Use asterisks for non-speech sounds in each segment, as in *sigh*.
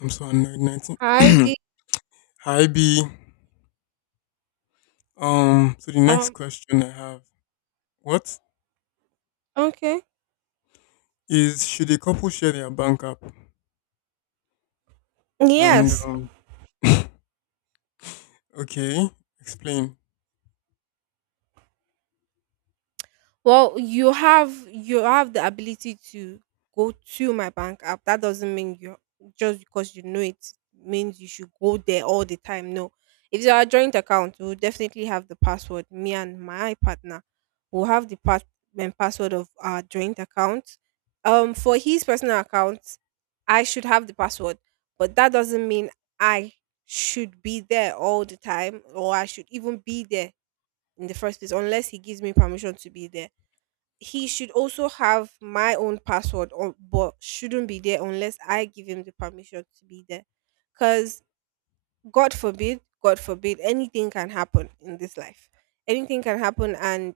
I'm so annoyed. I 19. did. *clears throat* Hi, B. So the next Um. question I have, what Okay. Should a couple share their bank app? And, Yes. um, *laughs* okay, explain. Well, you have the ability to go to my bank app. That doesn't mean you just because you know it means you should go there all the time. No. If it's our joint account, we'll definitely have the password. Me and my partner will have the part password of our joint account. For his personal account, I should have the password, but that doesn't mean I should be there all the time or I should even be there in the first place unless he gives me permission to be there. He should also have my own password or but shouldn't be there unless I give him the permission to be there. Cause God forbid, anything can happen in this life. Anything can happen, and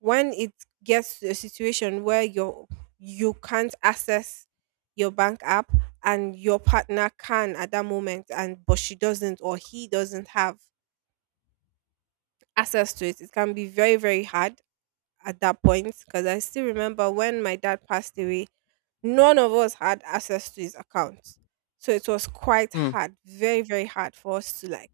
when it gets to a situation where you can't access your bank app and your partner can at that moment and but she doesn't or he doesn't have access to it, it can be very very hard at that point, because I still remember when my dad passed away, none of us had access to his account. So it was quite Hmm. hard, very, very hard for us to like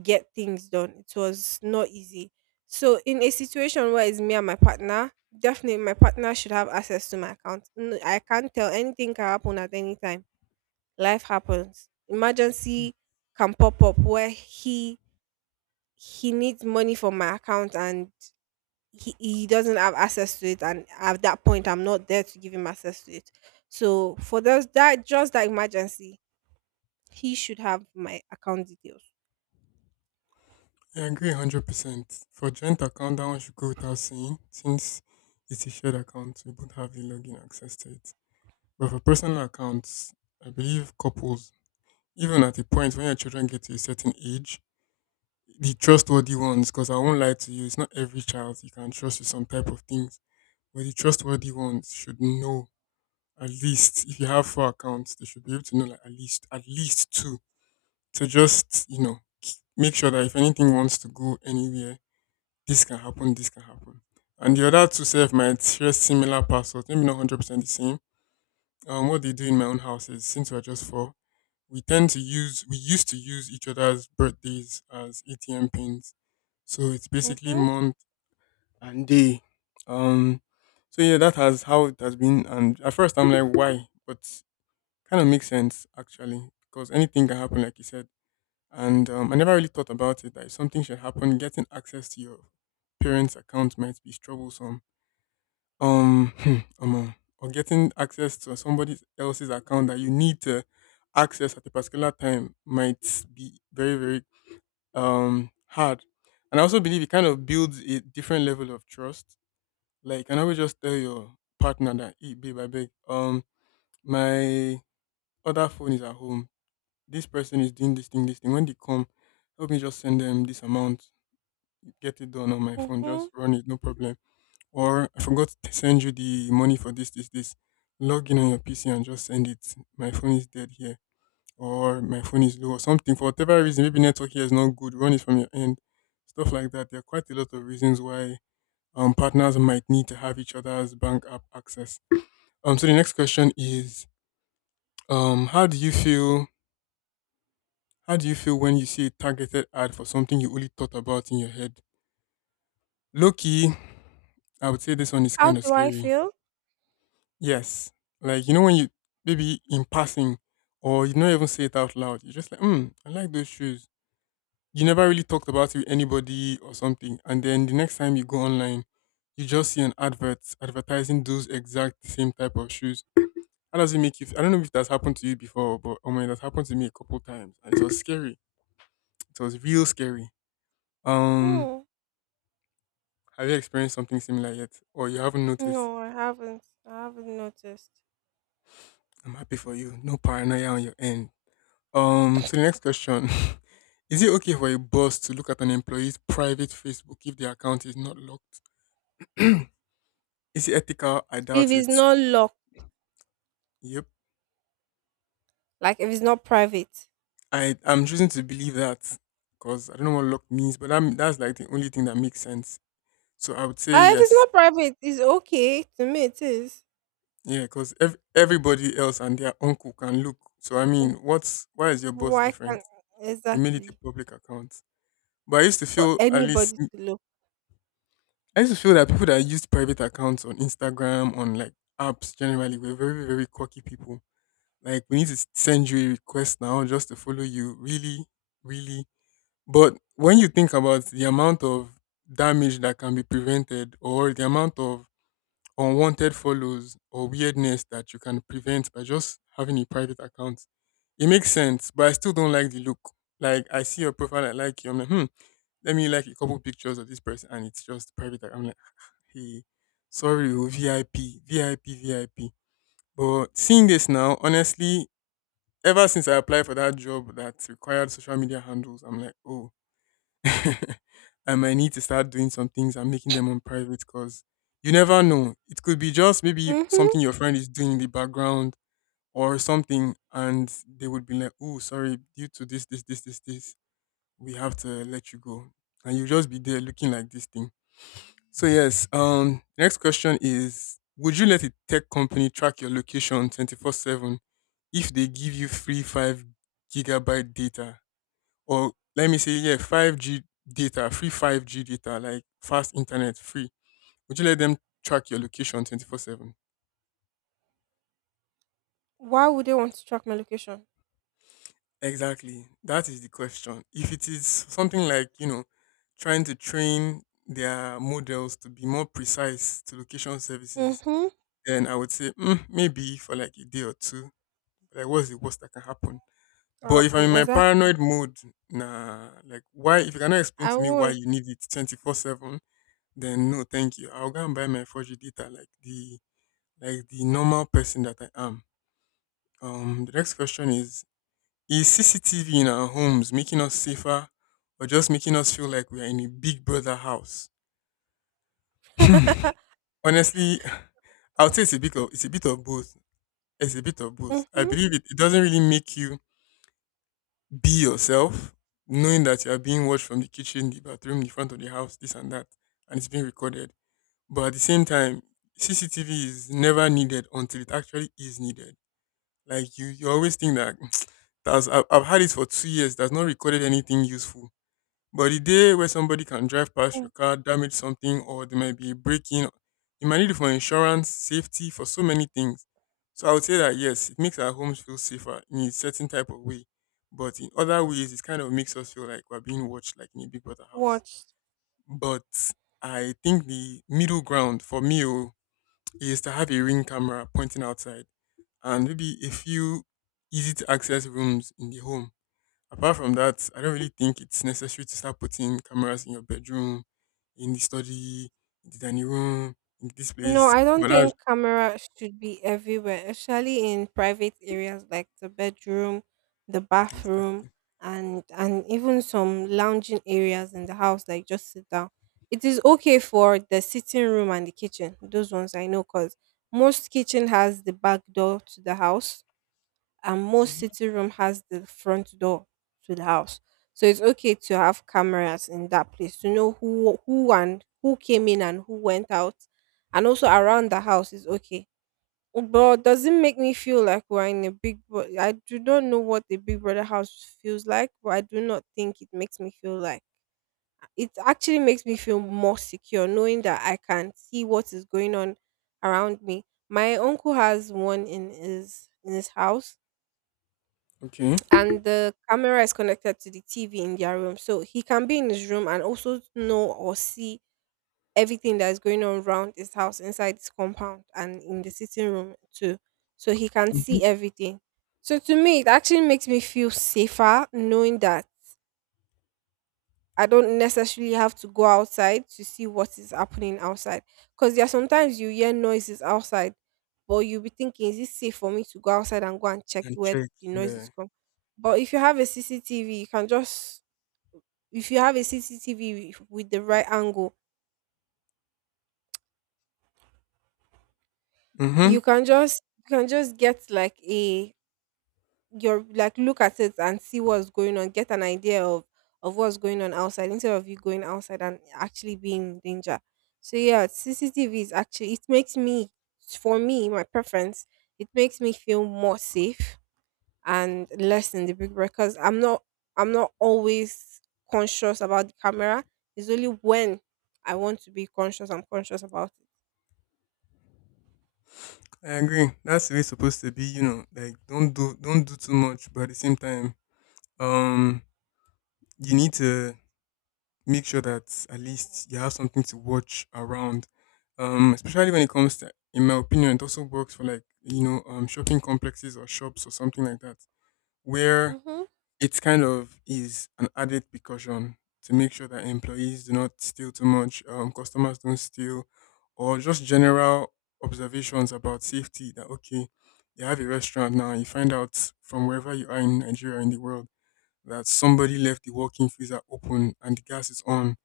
get things done. It was not easy. So in a situation where it's me and my partner, definitely my partner should have access to my account. I can't tell, anything can happen at any time. Life happens. Emergency can pop up where he needs money from my account, and he doesn't have access to it, and at that point I'm not there to give him access to it, so for those that just that emergency he should have my account details. I agree 100%. For joint account, that one should go without saying, since it's a shared account, we both have the login access to it. But for personal accounts, I believe couples, even at a point when your children get to a certain age, the trustworthy ones, because I won't lie to you, it's not every child you can trust with some type of things. But the trustworthy ones should know at least if you have four accounts, they should be able to know, like, at least two to just make sure that if anything wants to go anywhere, this can happen, this can happen. And the other two self might share similar passwords, maybe not 100% the same. What they do in my own house is, since we're just four, we tend to use we used to use each other's birthdays as ATM pins. So it's basically Mm-hmm, month and day. Um, so yeah, that has how it has been. And at first, I'm like, why? But kind of makes sense actually, because anything can happen, like you said. And I never really thought about it, that if something should happen, getting access to your parents' account might be troublesome. Um, *clears throat* um, uh, or getting access to somebody else's account that you need to access at a particular time might be very, very hard. And I also believe it kind of builds a different level of trust, like you can always just tell your partner that, hey, babe, I beg. My other phone is at home. This person is doing this thing, this thing. When they come, help me just send them this amount. Get it done on my phone. mm-hmm. Just run it, no problem. Or I forgot to send you the money for this, this, this. Log in on your PC and just send it. My phone is dead here. Or my phone is low or something. For whatever reason, maybe network here is not good. Run it from your end. Stuff like that. There are quite a lot of reasons why partners might need to have each other's bank app access. So the next question is, how do you feel? How do you feel when you see a targeted ad for something you only thought about in your head? Low key, I would say this one is How kind of do I scary. feel? Yes, like, you know, when you maybe in passing, or you don't even say it out loud. You're just like, hmm, I like those shoes. You never really talked about it with anybody or something, and then the next time you go online, you just see an advert advertising those exact same type of shoes. How does it make you feel? I don't know if that's happened to you before, but oh my, that's happened to me a couple times, and it was scary. It was real scary. Um, Hmm. have you experienced something similar yet, or you haven't No, noticed? I haven't, I haven't noticed. I'm happy for you. No paranoia on your end. So the next question: *laughs* Is it okay for a boss to look at an employee's private Facebook if their account is not locked? *clears throat* Is it ethical? I If doubt it's it. not locked, Yep, like if it's not private. I'm choosing to believe that, because I don't know what locked means, but that's like the only thing that makes sense. So I would say If it's yes. not private, it's okay to me, it is. Yeah, because everybody else and their uncle can look. So I mean, what's why is your boss Why different? can't, You made it a exactly, public account. But I used to for feel at least anybody to look. I used to feel that people that used private accounts on Instagram, on like apps generally, were very, very cocky people. Like, we need to send you a request now just to follow you. Really, really. But when you think about the amount of damage that can be prevented or the amount of unwanted follows or weirdness that you can prevent by just having a private account. It makes sense, but I still don't like the look. Like, I see your profile, I like you. I'm like, hmm, let me like a couple pictures of this person, and it's just private. I'm like, hey, sorry, oh, VIP, VIP, VIP. But seeing this now, honestly, ever since I applied for that job that required social media handles, I'm like, oh, *laughs* I might need to start doing some things and making them on private, because you never know. It could be just maybe Mm-hmm. something your friend is doing in the background or something, and they would be like, oh, sorry, due to this, this, this, this, this, we have to let you go. And you just be there looking like this thing. So, yes, next question is: would you let a tech company track your location 24/7 if they give you free 5 gigabyte data? Or let me say, yeah, 5G data, free 5G data, like fast internet free. Would you let them track your location 24/7? Why would they want to track my location? Exactly, that is the question. If it is something like, you know, trying to train their models to be more precise to location services, Mm-hmm. then I would say, mm, maybe for like a day or two. Like, what's the worst that can happen? But if I'm in Happen, my exactly. paranoid mode, nah, like, why? If you cannot explain I to me why won't. you need it 24/7, then no, thank you. I'll go and buy my 4G data like the normal person that I am. The next question is: is CCTV in our homes making us safer, or just making us feel like we are in a Big Brother house? *laughs* *laughs* Honestly, *laughs* I would say it's a bit of it's a bit of both. It's a bit of both. I Mm-hmm. believe it doesn't really make you be yourself, knowing that you are being watched from the kitchen, the bathroom, the front of the house, this and that, and it's being recorded. But at the same time, CCTV is never needed until it actually is needed. Like you always think that *tsk* that's I've had it for 2 years. That's not recorded anything useful. But the day where somebody can drive past your car, damage something, or there might be a break-in, you might need it for insurance, safety, for so many things. So I would say that, yes, it makes our homes feel safer in a certain type of way. But in other ways, it kind of makes us feel like we're being watched, like in a Big Brother house. Watch. But I think the middle ground for me, oh, is to have a ring camera pointing outside and maybe a few easy to access rooms in the home. Apart from that, I don't really think it's necessary to start putting cameras in your bedroom, in the study, in the dining room, in this No, place. I don't But that's think camera should be everywhere, especially in private areas like the bedroom, the bathroom, exactly. and even some lounging areas in the house, like just sit down. It is okay for the sitting room and the kitchen. Those ones I know, cause most kitchen has the back door to the house, and most Mhm. sitting room has the front door to the house. So it's okay to have cameras in that place to know who and who came in and who went out. And also around the house is okay. But does it make me feel like we're in a big brother? I do not know what the big brother house feels like, but I do not think it makes me feel like, it actually makes me feel more secure knowing that I can see what is going on around me. My uncle has one in his house, Okay. and the camera is connected to the TV in their room. So he can be in his room and also know or see everything that is going on around his house inside his compound and in the sitting room too. So he can Mm-hmm. see everything. So to me, it actually makes me feel safer knowing that I don't necessarily have to go outside to see what is happening outside. Because there are sometimes you hear noises outside, but you'll be thinking, is it safe for me to go outside and go and check And where check. the Yeah. noises come? But if you have a CCTV, you can just, if you have a CCTV with the right angle, Mm-hmm. you can just, you can just get like a, your like look at it and see what's going on, get an idea of what's going on outside, instead of you going outside and actually being in danger. So yeah, CCTV is actually, it makes me, for me my preference, it makes me feel more safe and less in the big break, because I'm not always conscious about the camera. It's only when I want to be conscious I'm conscious about it. I agree. That's the way it's supposed to be, you know. Like, don't do too much, but at the same time, um you need to make sure that at least you have something to watch around. Especially when it comes to, in my opinion, it also works for like, you know, shopping complexes or shops or something like that, where Mm-hmm, it's kind of is an added precaution to make sure that employees do not steal too much, customers don't steal, or just general observations about safety. That, okay, you have a restaurant now, you find out from wherever you are, in Nigeria, in the world, that somebody left the walk-in freezer open and the gas is on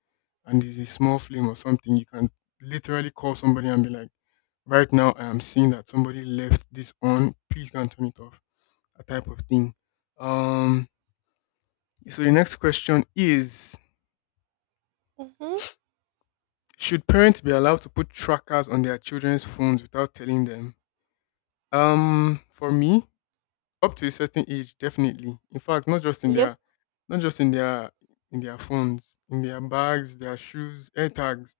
and there's a small flame or something, you can literally call somebody and be like, right now I am seeing that somebody left this on. Please go and turn it off. That type of thing. Um, so the next question is, mm-hmm, should parents be allowed to put trackers on their children's phones without telling them? For me, up to a certain age, definitely. In fact, yep, not just in their phones, in their bags, their shoes, air tags.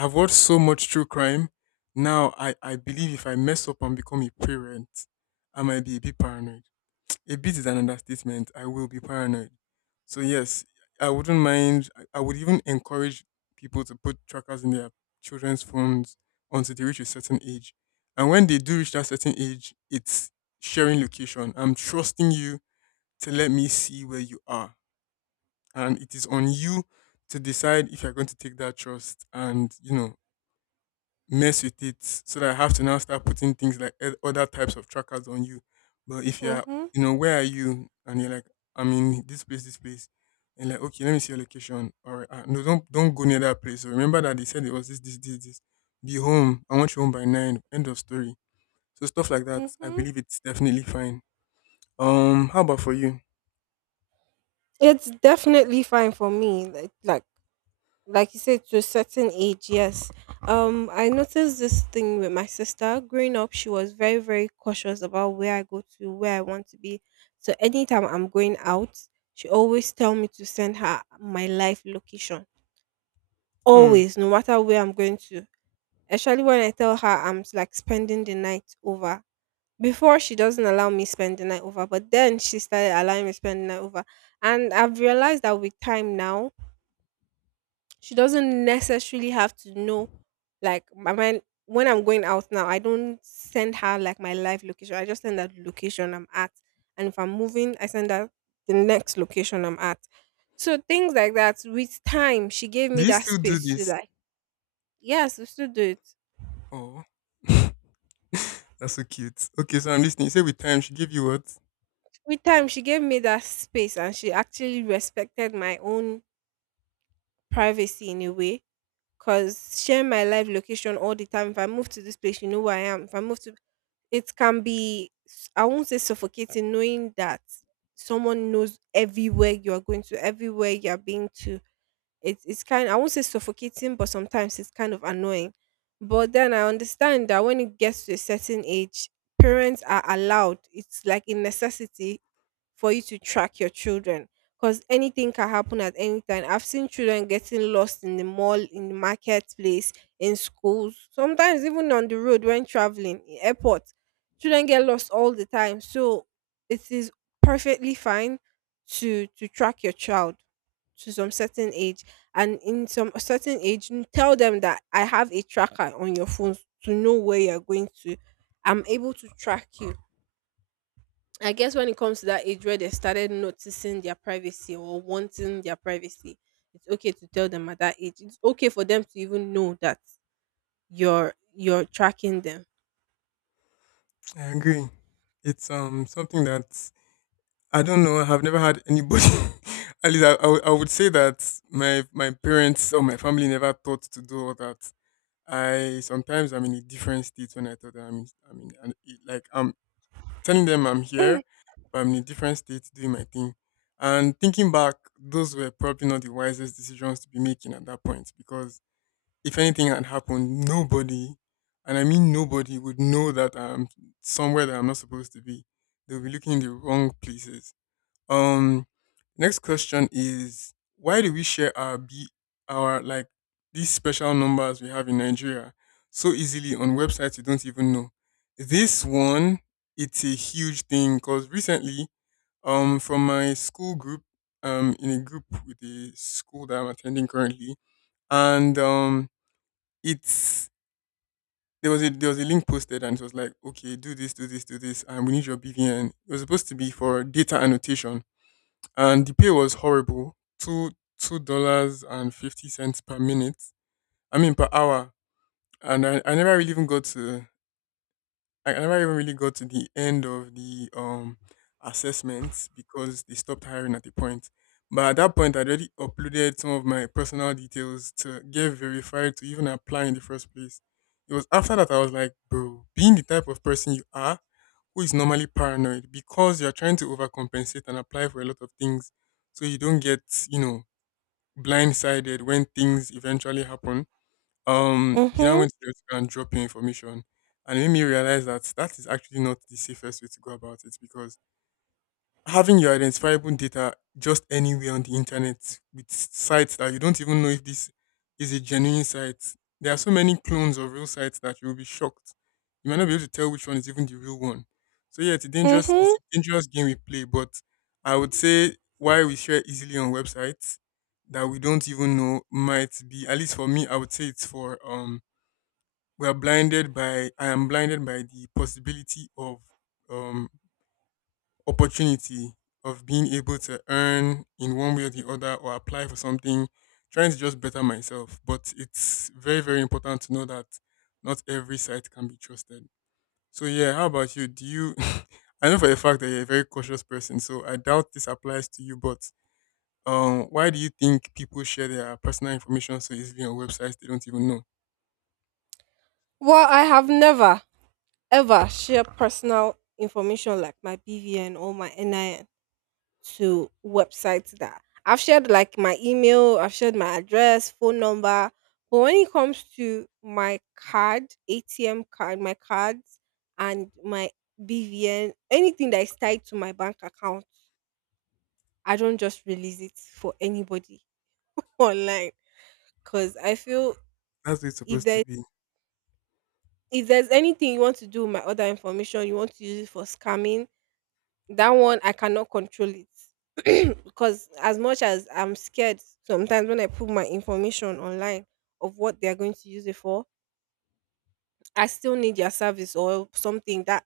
I've watched so much true crime. Now, I believe if I mess up and become a parent, I might be a bit paranoid. A bit is an understatement. I will be paranoid. So yes, I wouldn't mind. I would even encourage people to put trackers in their children's phones until they reach a certain age. And when they do reach that certain age, it's sharing location. I'm trusting you to let me see where you are, and it is on you to decide if you're going to take that trust and mess with it so that I have to now start putting things like other types of trackers on you. But if you're, mm-hmm, where are you? And you're like, I'm in this place, this place. And like, okay, let me see your location. All right, no, don't go near that place. So remember that they said it was this, this, this, this. Be home. I want you home by nine. End of story. So stuff like that. I mm-hmm. believe it's definitely fine. How about for you? It's definitely fine for me. Like you said, to a certain age, yes. I noticed this thing with my sister growing up. She was very very cautious about where I go to, where I want to be. So anytime I'm going out, she always tell me to send her my life location, Hmm. always, no matter where I'm going to, especially when I tell her like spending the night over. Before she doesn't allow me spend the night over, but then she started allowing me spend the night over, and I've realized that with time now she doesn't necessarily have to know like my mind. When I'm going out now, I don't send her like my live location. I just send her the location I'm at. And if I'm moving, I send her the next location I'm at. So things like that, with time, she gave Do me you that still do space to this? like, yes, we still do it. Oh, *laughs* that's so cute. Okay, so I'm listening. You say with time, she gave you what? With time, she gave me that space, and she actually respected my own privacy in a way. Cause sharing my live location all the time. If I move to this place, you know where I am. If I move to, it can be I won't say suffocating, knowing that someone knows everywhere you are going to, everywhere you are being to. It's kind, I won't say suffocating, but sometimes it's kind of annoying. But then I understand that when it gets to a certain age, parents are allowed, it's like a necessity for you to track your children, because anything can happen at any time. I've seen children getting lost in the mall, in the marketplace, in schools, sometimes even on the road when traveling, in airports. Children get lost all the time. So it is perfectly fine to track your child to some certain age, and in some certain age tell them that I have a tracker on your phone to know where you're going to, I'm able to track you. I guess when it comes to that age where they started noticing their privacy or wanting their privacy, it's okay to tell them at that age. It's okay for them to even know that you're tracking them. I agree. It's something that I don't know. I have never had anybody. *laughs* At least I would say that my parents or my family never thought to do all that. I sometimes I'm in a different state when I tell them I'm in, like I'm telling them I'm Mm, here, but I'm in a different state doing my thing. And thinking back, those were probably not the wisest decisions to be making at that point because if anything had happened, nobody, and I mean nobody, would know that I'm somewhere that I'm not supposed to be. They'll be looking in the wrong places. Um, next question is, why do we share our our like these special numbers we have in Nigeria so easily on websites you don't even know? This one, it's a huge thing because recently, from my school group, in a group with the school that I'm attending currently, and it's there was a link posted, and it was like, okay, do this, do this, do this, and we need your BVN. It was supposed to be for data annotation, and the pay was horrible, two two dollars and 50 cents per minute. I mean per hour, and I never even really got to the end of the assessments because they stopped hiring at the point. But at that point, I'd already uploaded some of my personal details to get verified to even apply in the first place. It was after that I was like, bro, being the type of person you are, who is normally paranoid because you're trying to overcompensate and apply for a lot of things so you don't get, you know, blindsided when things eventually happen, you now mhm. went to the hospital and drop your information, and it made me realize that that is actually not the safest way to go about it because having your identifiable data just anywhere on the internet with sites that you don't even know if this is a genuine site. There are so many clones of real sites that you will be shocked. You might not be able to tell which one is even the real one. So yeah, it's Mhm. a dangerous game we play. But I would say why we share easily on websites that we don't even know might be, at least for me, I would say it's for, we are blinded by I am blinded by the possibility of, um opportunity, of being able to earn in one way or the other or apply for something, trying to just better myself. But it's very very important to know that not every site can be trusted. So yeah, how about you? Do you, *laughs* I know for a fact that you're a very cautious person, so I doubt this applies to you, but why do you think people share their personal information so easily on websites they don't even know? Well, I have never ever shared personal information like my BVN or my NIN, to websites that, I've shared like my email, I've shared my address, phone number. But when it comes to my card, ATM card, my cards and my BVN, anything that is tied to my bank account, I don't just release it for anybody *laughs* online. Cause I feel, That's what it's if supposed to there be. if there's anything you want to do with my other information, you want to use it for scamming, that one I cannot control it. Because as much as I'm scared sometimes when I put my information online of what they are going to use it for, I still need their service or something that,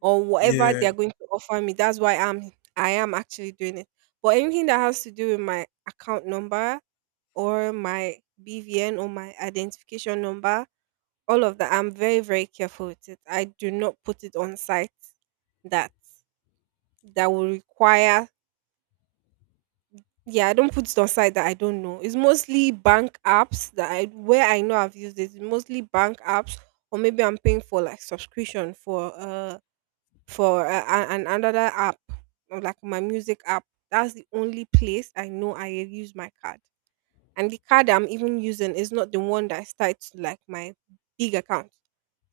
or whatever Yeah. they are going to offer me. That's why I am actually doing it. But anything that has to do with my account number or my BVN or my identification number, all of that, I'm very very careful with it. I do not put it on sites that will require, yeah, I don't put it on site that I don't know. It's mostly bank apps that, I where I know I've used it. It's mostly bank apps, or maybe I'm paying for like subscription for an another app, or like my music app. That's the only place I know I use my card, and the card I'm even using is not the one that's tied to like my big account,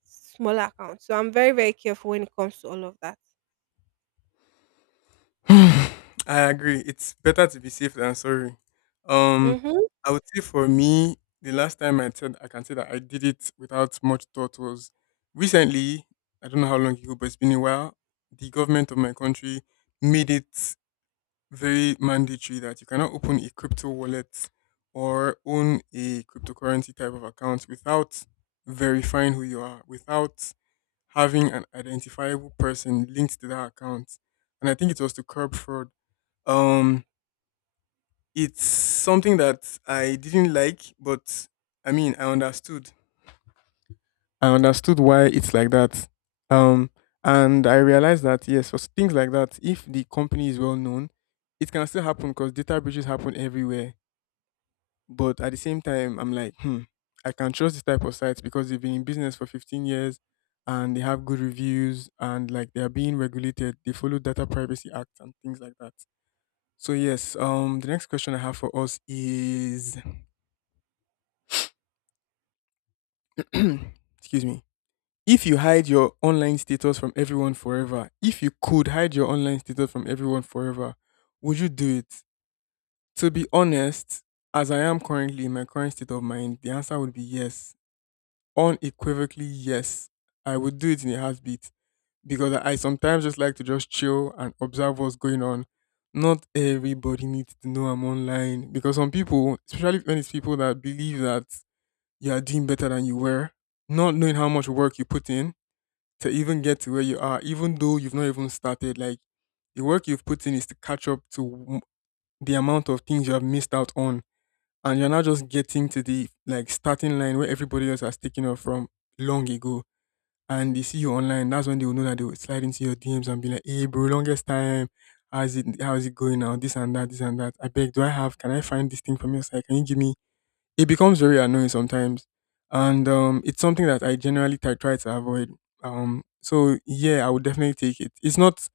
smaller account. So I'm very very careful when it comes to all of that. *sighs* I agree. It's better to be safe than sorry. Um, Mm-hmm. I would say for me, the last time I said I can say that I did it without much thought was recently. I don't know how long ago, but it's been a while. The government of my country made it very mandatory that you cannot open a crypto wallet or own a cryptocurrency type of account without verifying who you are, without having an identifiable person linked to that account. And I think it was to curb fraud. Um, it's something that I didn't like, but I mean, I understood why it's like that. Um, and I realized that, yes, for things like that, if the company is well known, it can still happen because data breaches happen everywhere. But at the same time, I'm like, hmm, I can trust this type of sites because they've been in business for 15 years and they have good reviews, and like they are being regulated. They follow Data Privacy Act and things like that. So, yes, the next question I have for us is, *clears throat* excuse me, if you hide your online status from everyone forever, if you could hide your online status from everyone forever, would you do it? To be honest, as I am currently in my current state of mind, the answer would be yes. Unequivocally, yes. I would do it in a heartbeat because I sometimes just like to just chill and observe what's going on. Not everybody needs to know I'm online because some people, especially when it's people that believe that you are doing better than you were, not knowing how much work you put in to even get to where you are, even though you've not even started. Like, the work you've put in is to catch up to the amount of things you have missed out on, and you're not just getting to the like starting line where everybody else has taken off from long ago. And they see you online, that's when they will know that they will slide into your DMs and be like, "Hey, bro, longest time. How's it? How's it going now? This and that, this and that. I beg, do I have? Can I find this thing from your side? Can you give me." It becomes very annoying sometimes, and it's something that I generally try to avoid. So yeah, I would definitely take it. It's not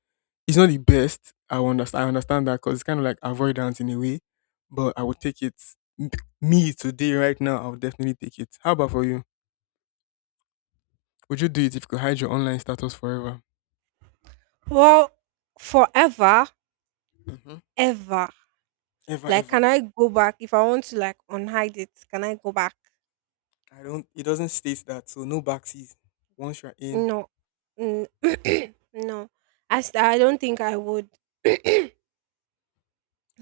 it's not the best. I understand that, because it's kind of like avoidance in a way, but I would take it. M- Me today, right now, I would definitely take it. How about for you? Would you do it if you could hide your online status forever? Well, forever, Hmm. ever, Ever like, can ever. I go back if I want to like unhide it? Can I go back? I don't It doesn't state that, so no backseas, once you're in. No, N- *clears throat* no. I don't think I would. *clears throat*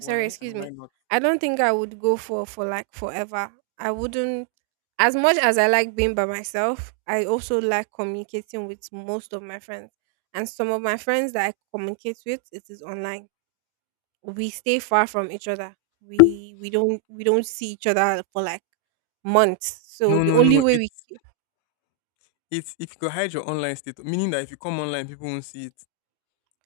Sorry, excuse and why me. not? I don't think I would go for like forever. I wouldn't. As much as I like being by myself, I also like communicating with most of my friends. And some of my friends that I communicate with, it is online. We stay far from each other. We don't see each other for like months. So No, the no, only no. way we, It's, if you could hide your online status, meaning that if you come online, people won't see it.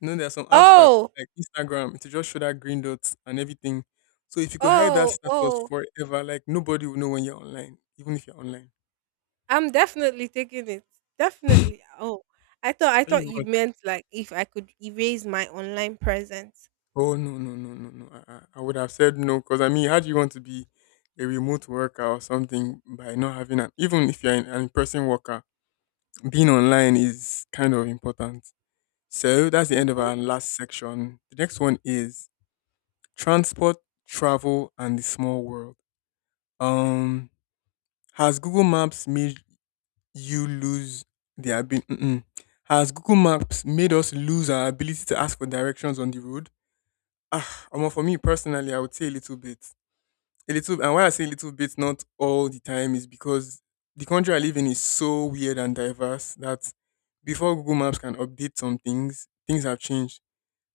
You know, there are some apps that, oh, like Instagram, it will just show that green dots and everything. So if you could hide that status oh. forever, like nobody will know when you're online, even if you're online. I'm definitely taking it. Definitely. Oh. I thought I Can you thought you imagine? meant like if I could erase my online presence. Oh no, no, no, no, no! I would have said no because, I mean, how do you want to be a remote worker or something by not having an, even if you're an in-person worker, being online is kind of important. So that's the end of Mhm. our last section. The next one is Transport, travel, and the small world. Um, has Google Maps made you lose the ability? Has Google Maps made us lose our ability to ask for directions on the road? Ah, omo, for me personally, I would say a little bit. A little, and why I say a little bit, not all the time, is because the country I live in is so weird and diverse that before Google Maps can update some things, things have changed.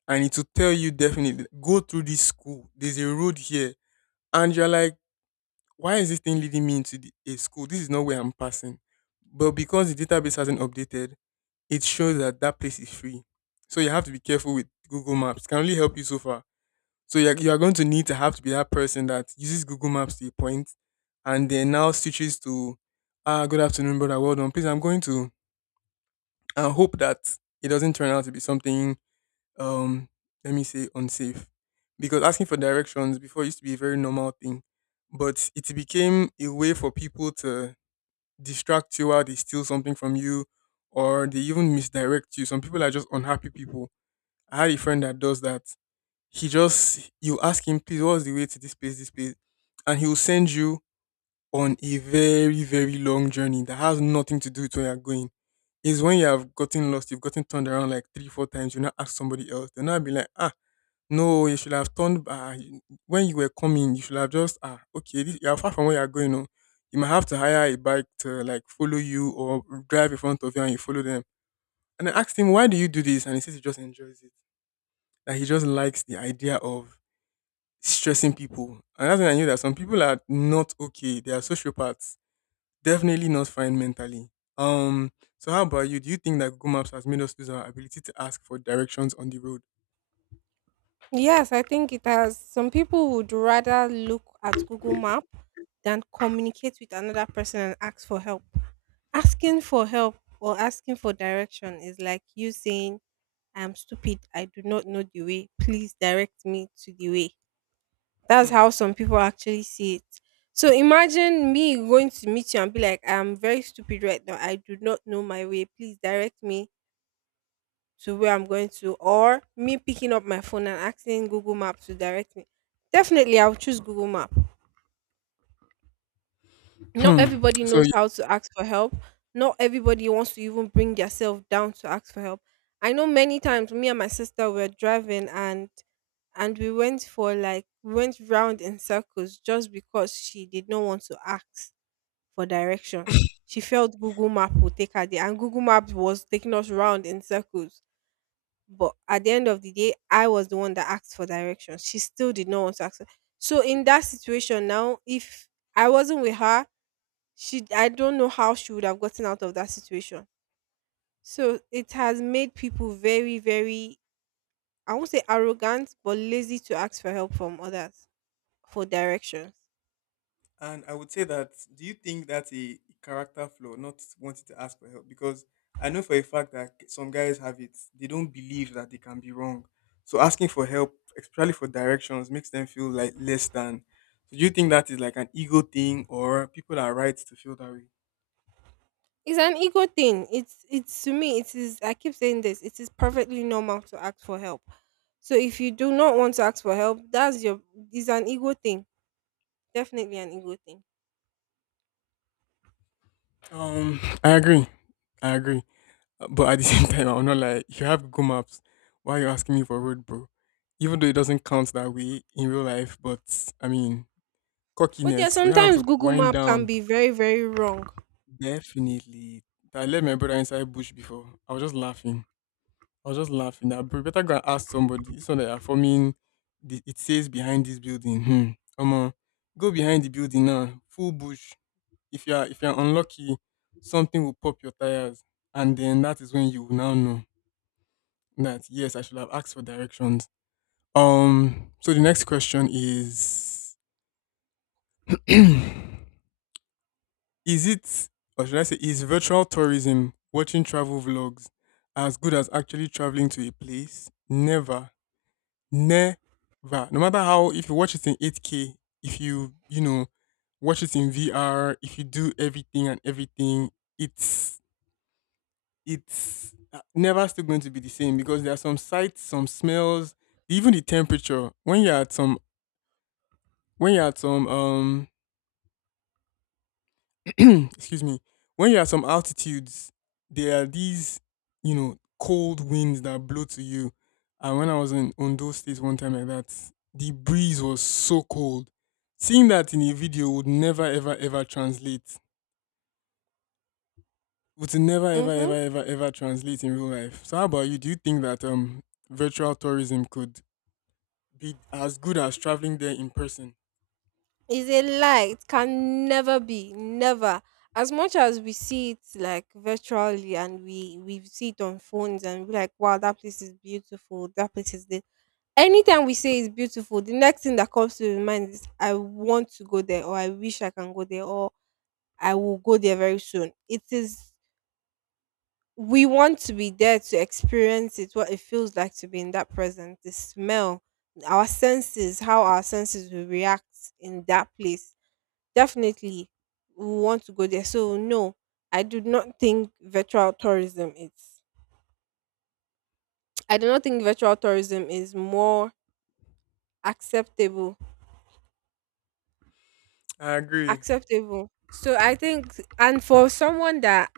And it will tell you, definitely go through this school. There's a road here, and you're like, why is this thing leading me into the, a school? This is not where I'm passing. But because the database hasn't updated, it shows that that place is free. So you have to be careful with Google Maps. It can only help you so far. So you're going to need to have to be that person that uses Google Maps to a point and then now switches to, ah, good afternoon, brother. Well done. Please, I'm going to, and hope that it doesn't turn out to be something um let me say unsafe, because asking for directions before used to be a very normal thing, but it became a way for people to distract you while they steal something from you, or they even misdirect you. Some people are just unhappy people. I had a friend that does that. He just, you ask him, please, what's the way to this place, this place, and he will send you on a very long journey that has nothing to do with where you're going. Is when you have gotten lost, you've gotten turned around like three, four times, you now ask somebody else. They'll now be like, ah, no, you should have turned when you were coming, you should have just, ah, okay, this, you are far from where you're going. Oh. You might have to hire a bike to like follow you, or drive in front of you and you follow them. And I asked him, why do you do this? And he says he just enjoys it. That he just likes the idea of stressing people. And that's when I knew that some people are not okay. They are sociopaths. Definitely not fine mentally. Um, so how about you? Do you think that Google Maps has made us lose our ability to ask for directions on the road? Yes, I think it has. Some people would rather look at Google Map than communicate with another person and ask for help. Asking for help or asking for direction is like you saying, I'm stupid, I do not know the way. Please direct me to the way. That's Hmm. how some people actually see it. So imagine me going to meet you and be like, I'm very stupid right now. I do not know my way. Please direct me to where I'm going to, or me picking up my phone and asking Google Map to direct me. Definitely, I'll choose Google Map. Not Hmm. everybody So, knows how to ask for help. Not everybody wants to even bring themselves down to ask for help. I know many times me and my sister were driving and we went for like we went round in circles just because she did not want to ask for directions. She felt Google Map would take her there, and Google Maps was taking us round in circles. But at the end of the day, I was the one that asked for directions. She still did not want to ask. So in that situation now, if I wasn't with her, she I don't know how she would have gotten out of that situation. So it has made people very, very, I won't say arrogant, but lazy to ask for help from others for directions. and I would say that, do you think that's a character flaw, not wanting to ask for help? Because I know for a fact that some guys have it. They don't believe that they can be wrong. So asking for help, especially for directions, makes them feel like less than. So do you think that is like an ego thing, or people are right to feel that way? It's an ego thing. It's to me, it is, I keep saying this, it is perfectly normal to ask for help. So if you do not want to ask for help, that's your. It's an ego thing, definitely an ego thing. I agree. I agree. But at the *laughs* same time, I'm not, like, you have Google Maps. Why are you asking me for road, bro? Even though it doesn't count that way in real life, but I mean, But yeah, cockiness. You don't have sometimes to Google wind Map can down. be very, very wrong. Definitely. I let my brother inside bush before. I was just laughing. I was just laughing. I better go and ask somebody. So that are forming. The, it says behind this building. Hmm. Come on, go behind the building now. Full bush. If you are unlucky, something will pop your tires, and then that is when you will now know that yes, I should have asked for directions. So the next question is. *clears throat* Is it, or should I say, is virtual tourism, watching travel vlogs, as good as actually traveling to a place? Never. Never. No matter how, if you watch it in 8K, if you, you know, watch it in VR, if you do everything and everything, it's, it's never still going to be the same, because there are some sights, some smells, even the temperature. When you're at some, when you're at some, um, *clears throat* excuse me, when you're at some altitudes, there are these, you know, cold winds that blow to you. And when I was in Ondo State one time like that, the breeze was so cold. Seeing that in a video would never, ever, ever translate. Would never, ever, ever, Mm-hmm. ever, ever translate in real life. So, how about you? Do you think that virtual tourism could be as good as traveling there in person? It's a lie. It can never be, never. As much as we see it like virtually and we see it on phones and we're like, wow, that place is beautiful. That place is this. Anytime we say it's beautiful, the next thing that comes to your mind is, I want to go there, or I wish I can go there, or I will go there very soon. It is, we want to be there to experience it, what it feels like to be in that present, the smell, our senses, how our senses will react in that place. Definitely, we want to go there. So, no, I do not think virtual tourism is. I do not think virtual tourism is more acceptable. I agree. Acceptable. So I think, and for someone that,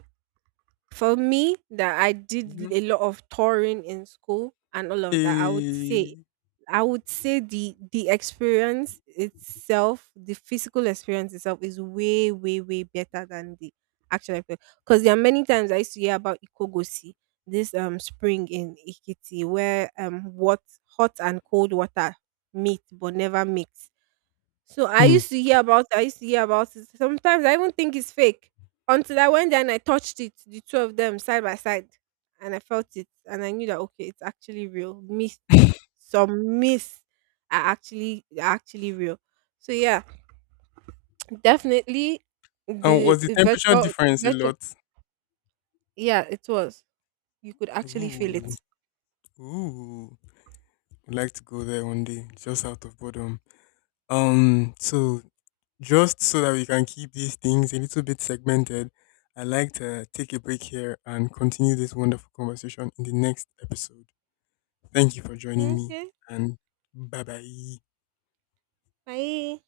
for me, that I did Mm-hmm. a lot of touring in school and all of that, I would Eh, say, I would say the experience itself, the physical experience itself is way, way, way better than the actual experience. Because there are many times I used to hear about Ikogosi, this spring in Ikiti where what hot and cold water meet but never mix. So I hmm. used to hear about it, I used to hear about it. Sometimes I even think it's fake. Until I went there and I touched it, the two of them side by side. And I felt it. And I knew that, okay, it's actually real. Myth Some myths are actually real. So yeah, definitely And the was the temperature virtual difference a virtual lot? Yeah, it was. You could actually feel Ooh. it. Ooh, I'd like to go there one day, just out of boredom. So just so that we can keep these things a little bit segmented, I'd like to take a break here and continue this wonderful conversation in the next episode. Thank you for joining me, Okay, and bye bye. bye.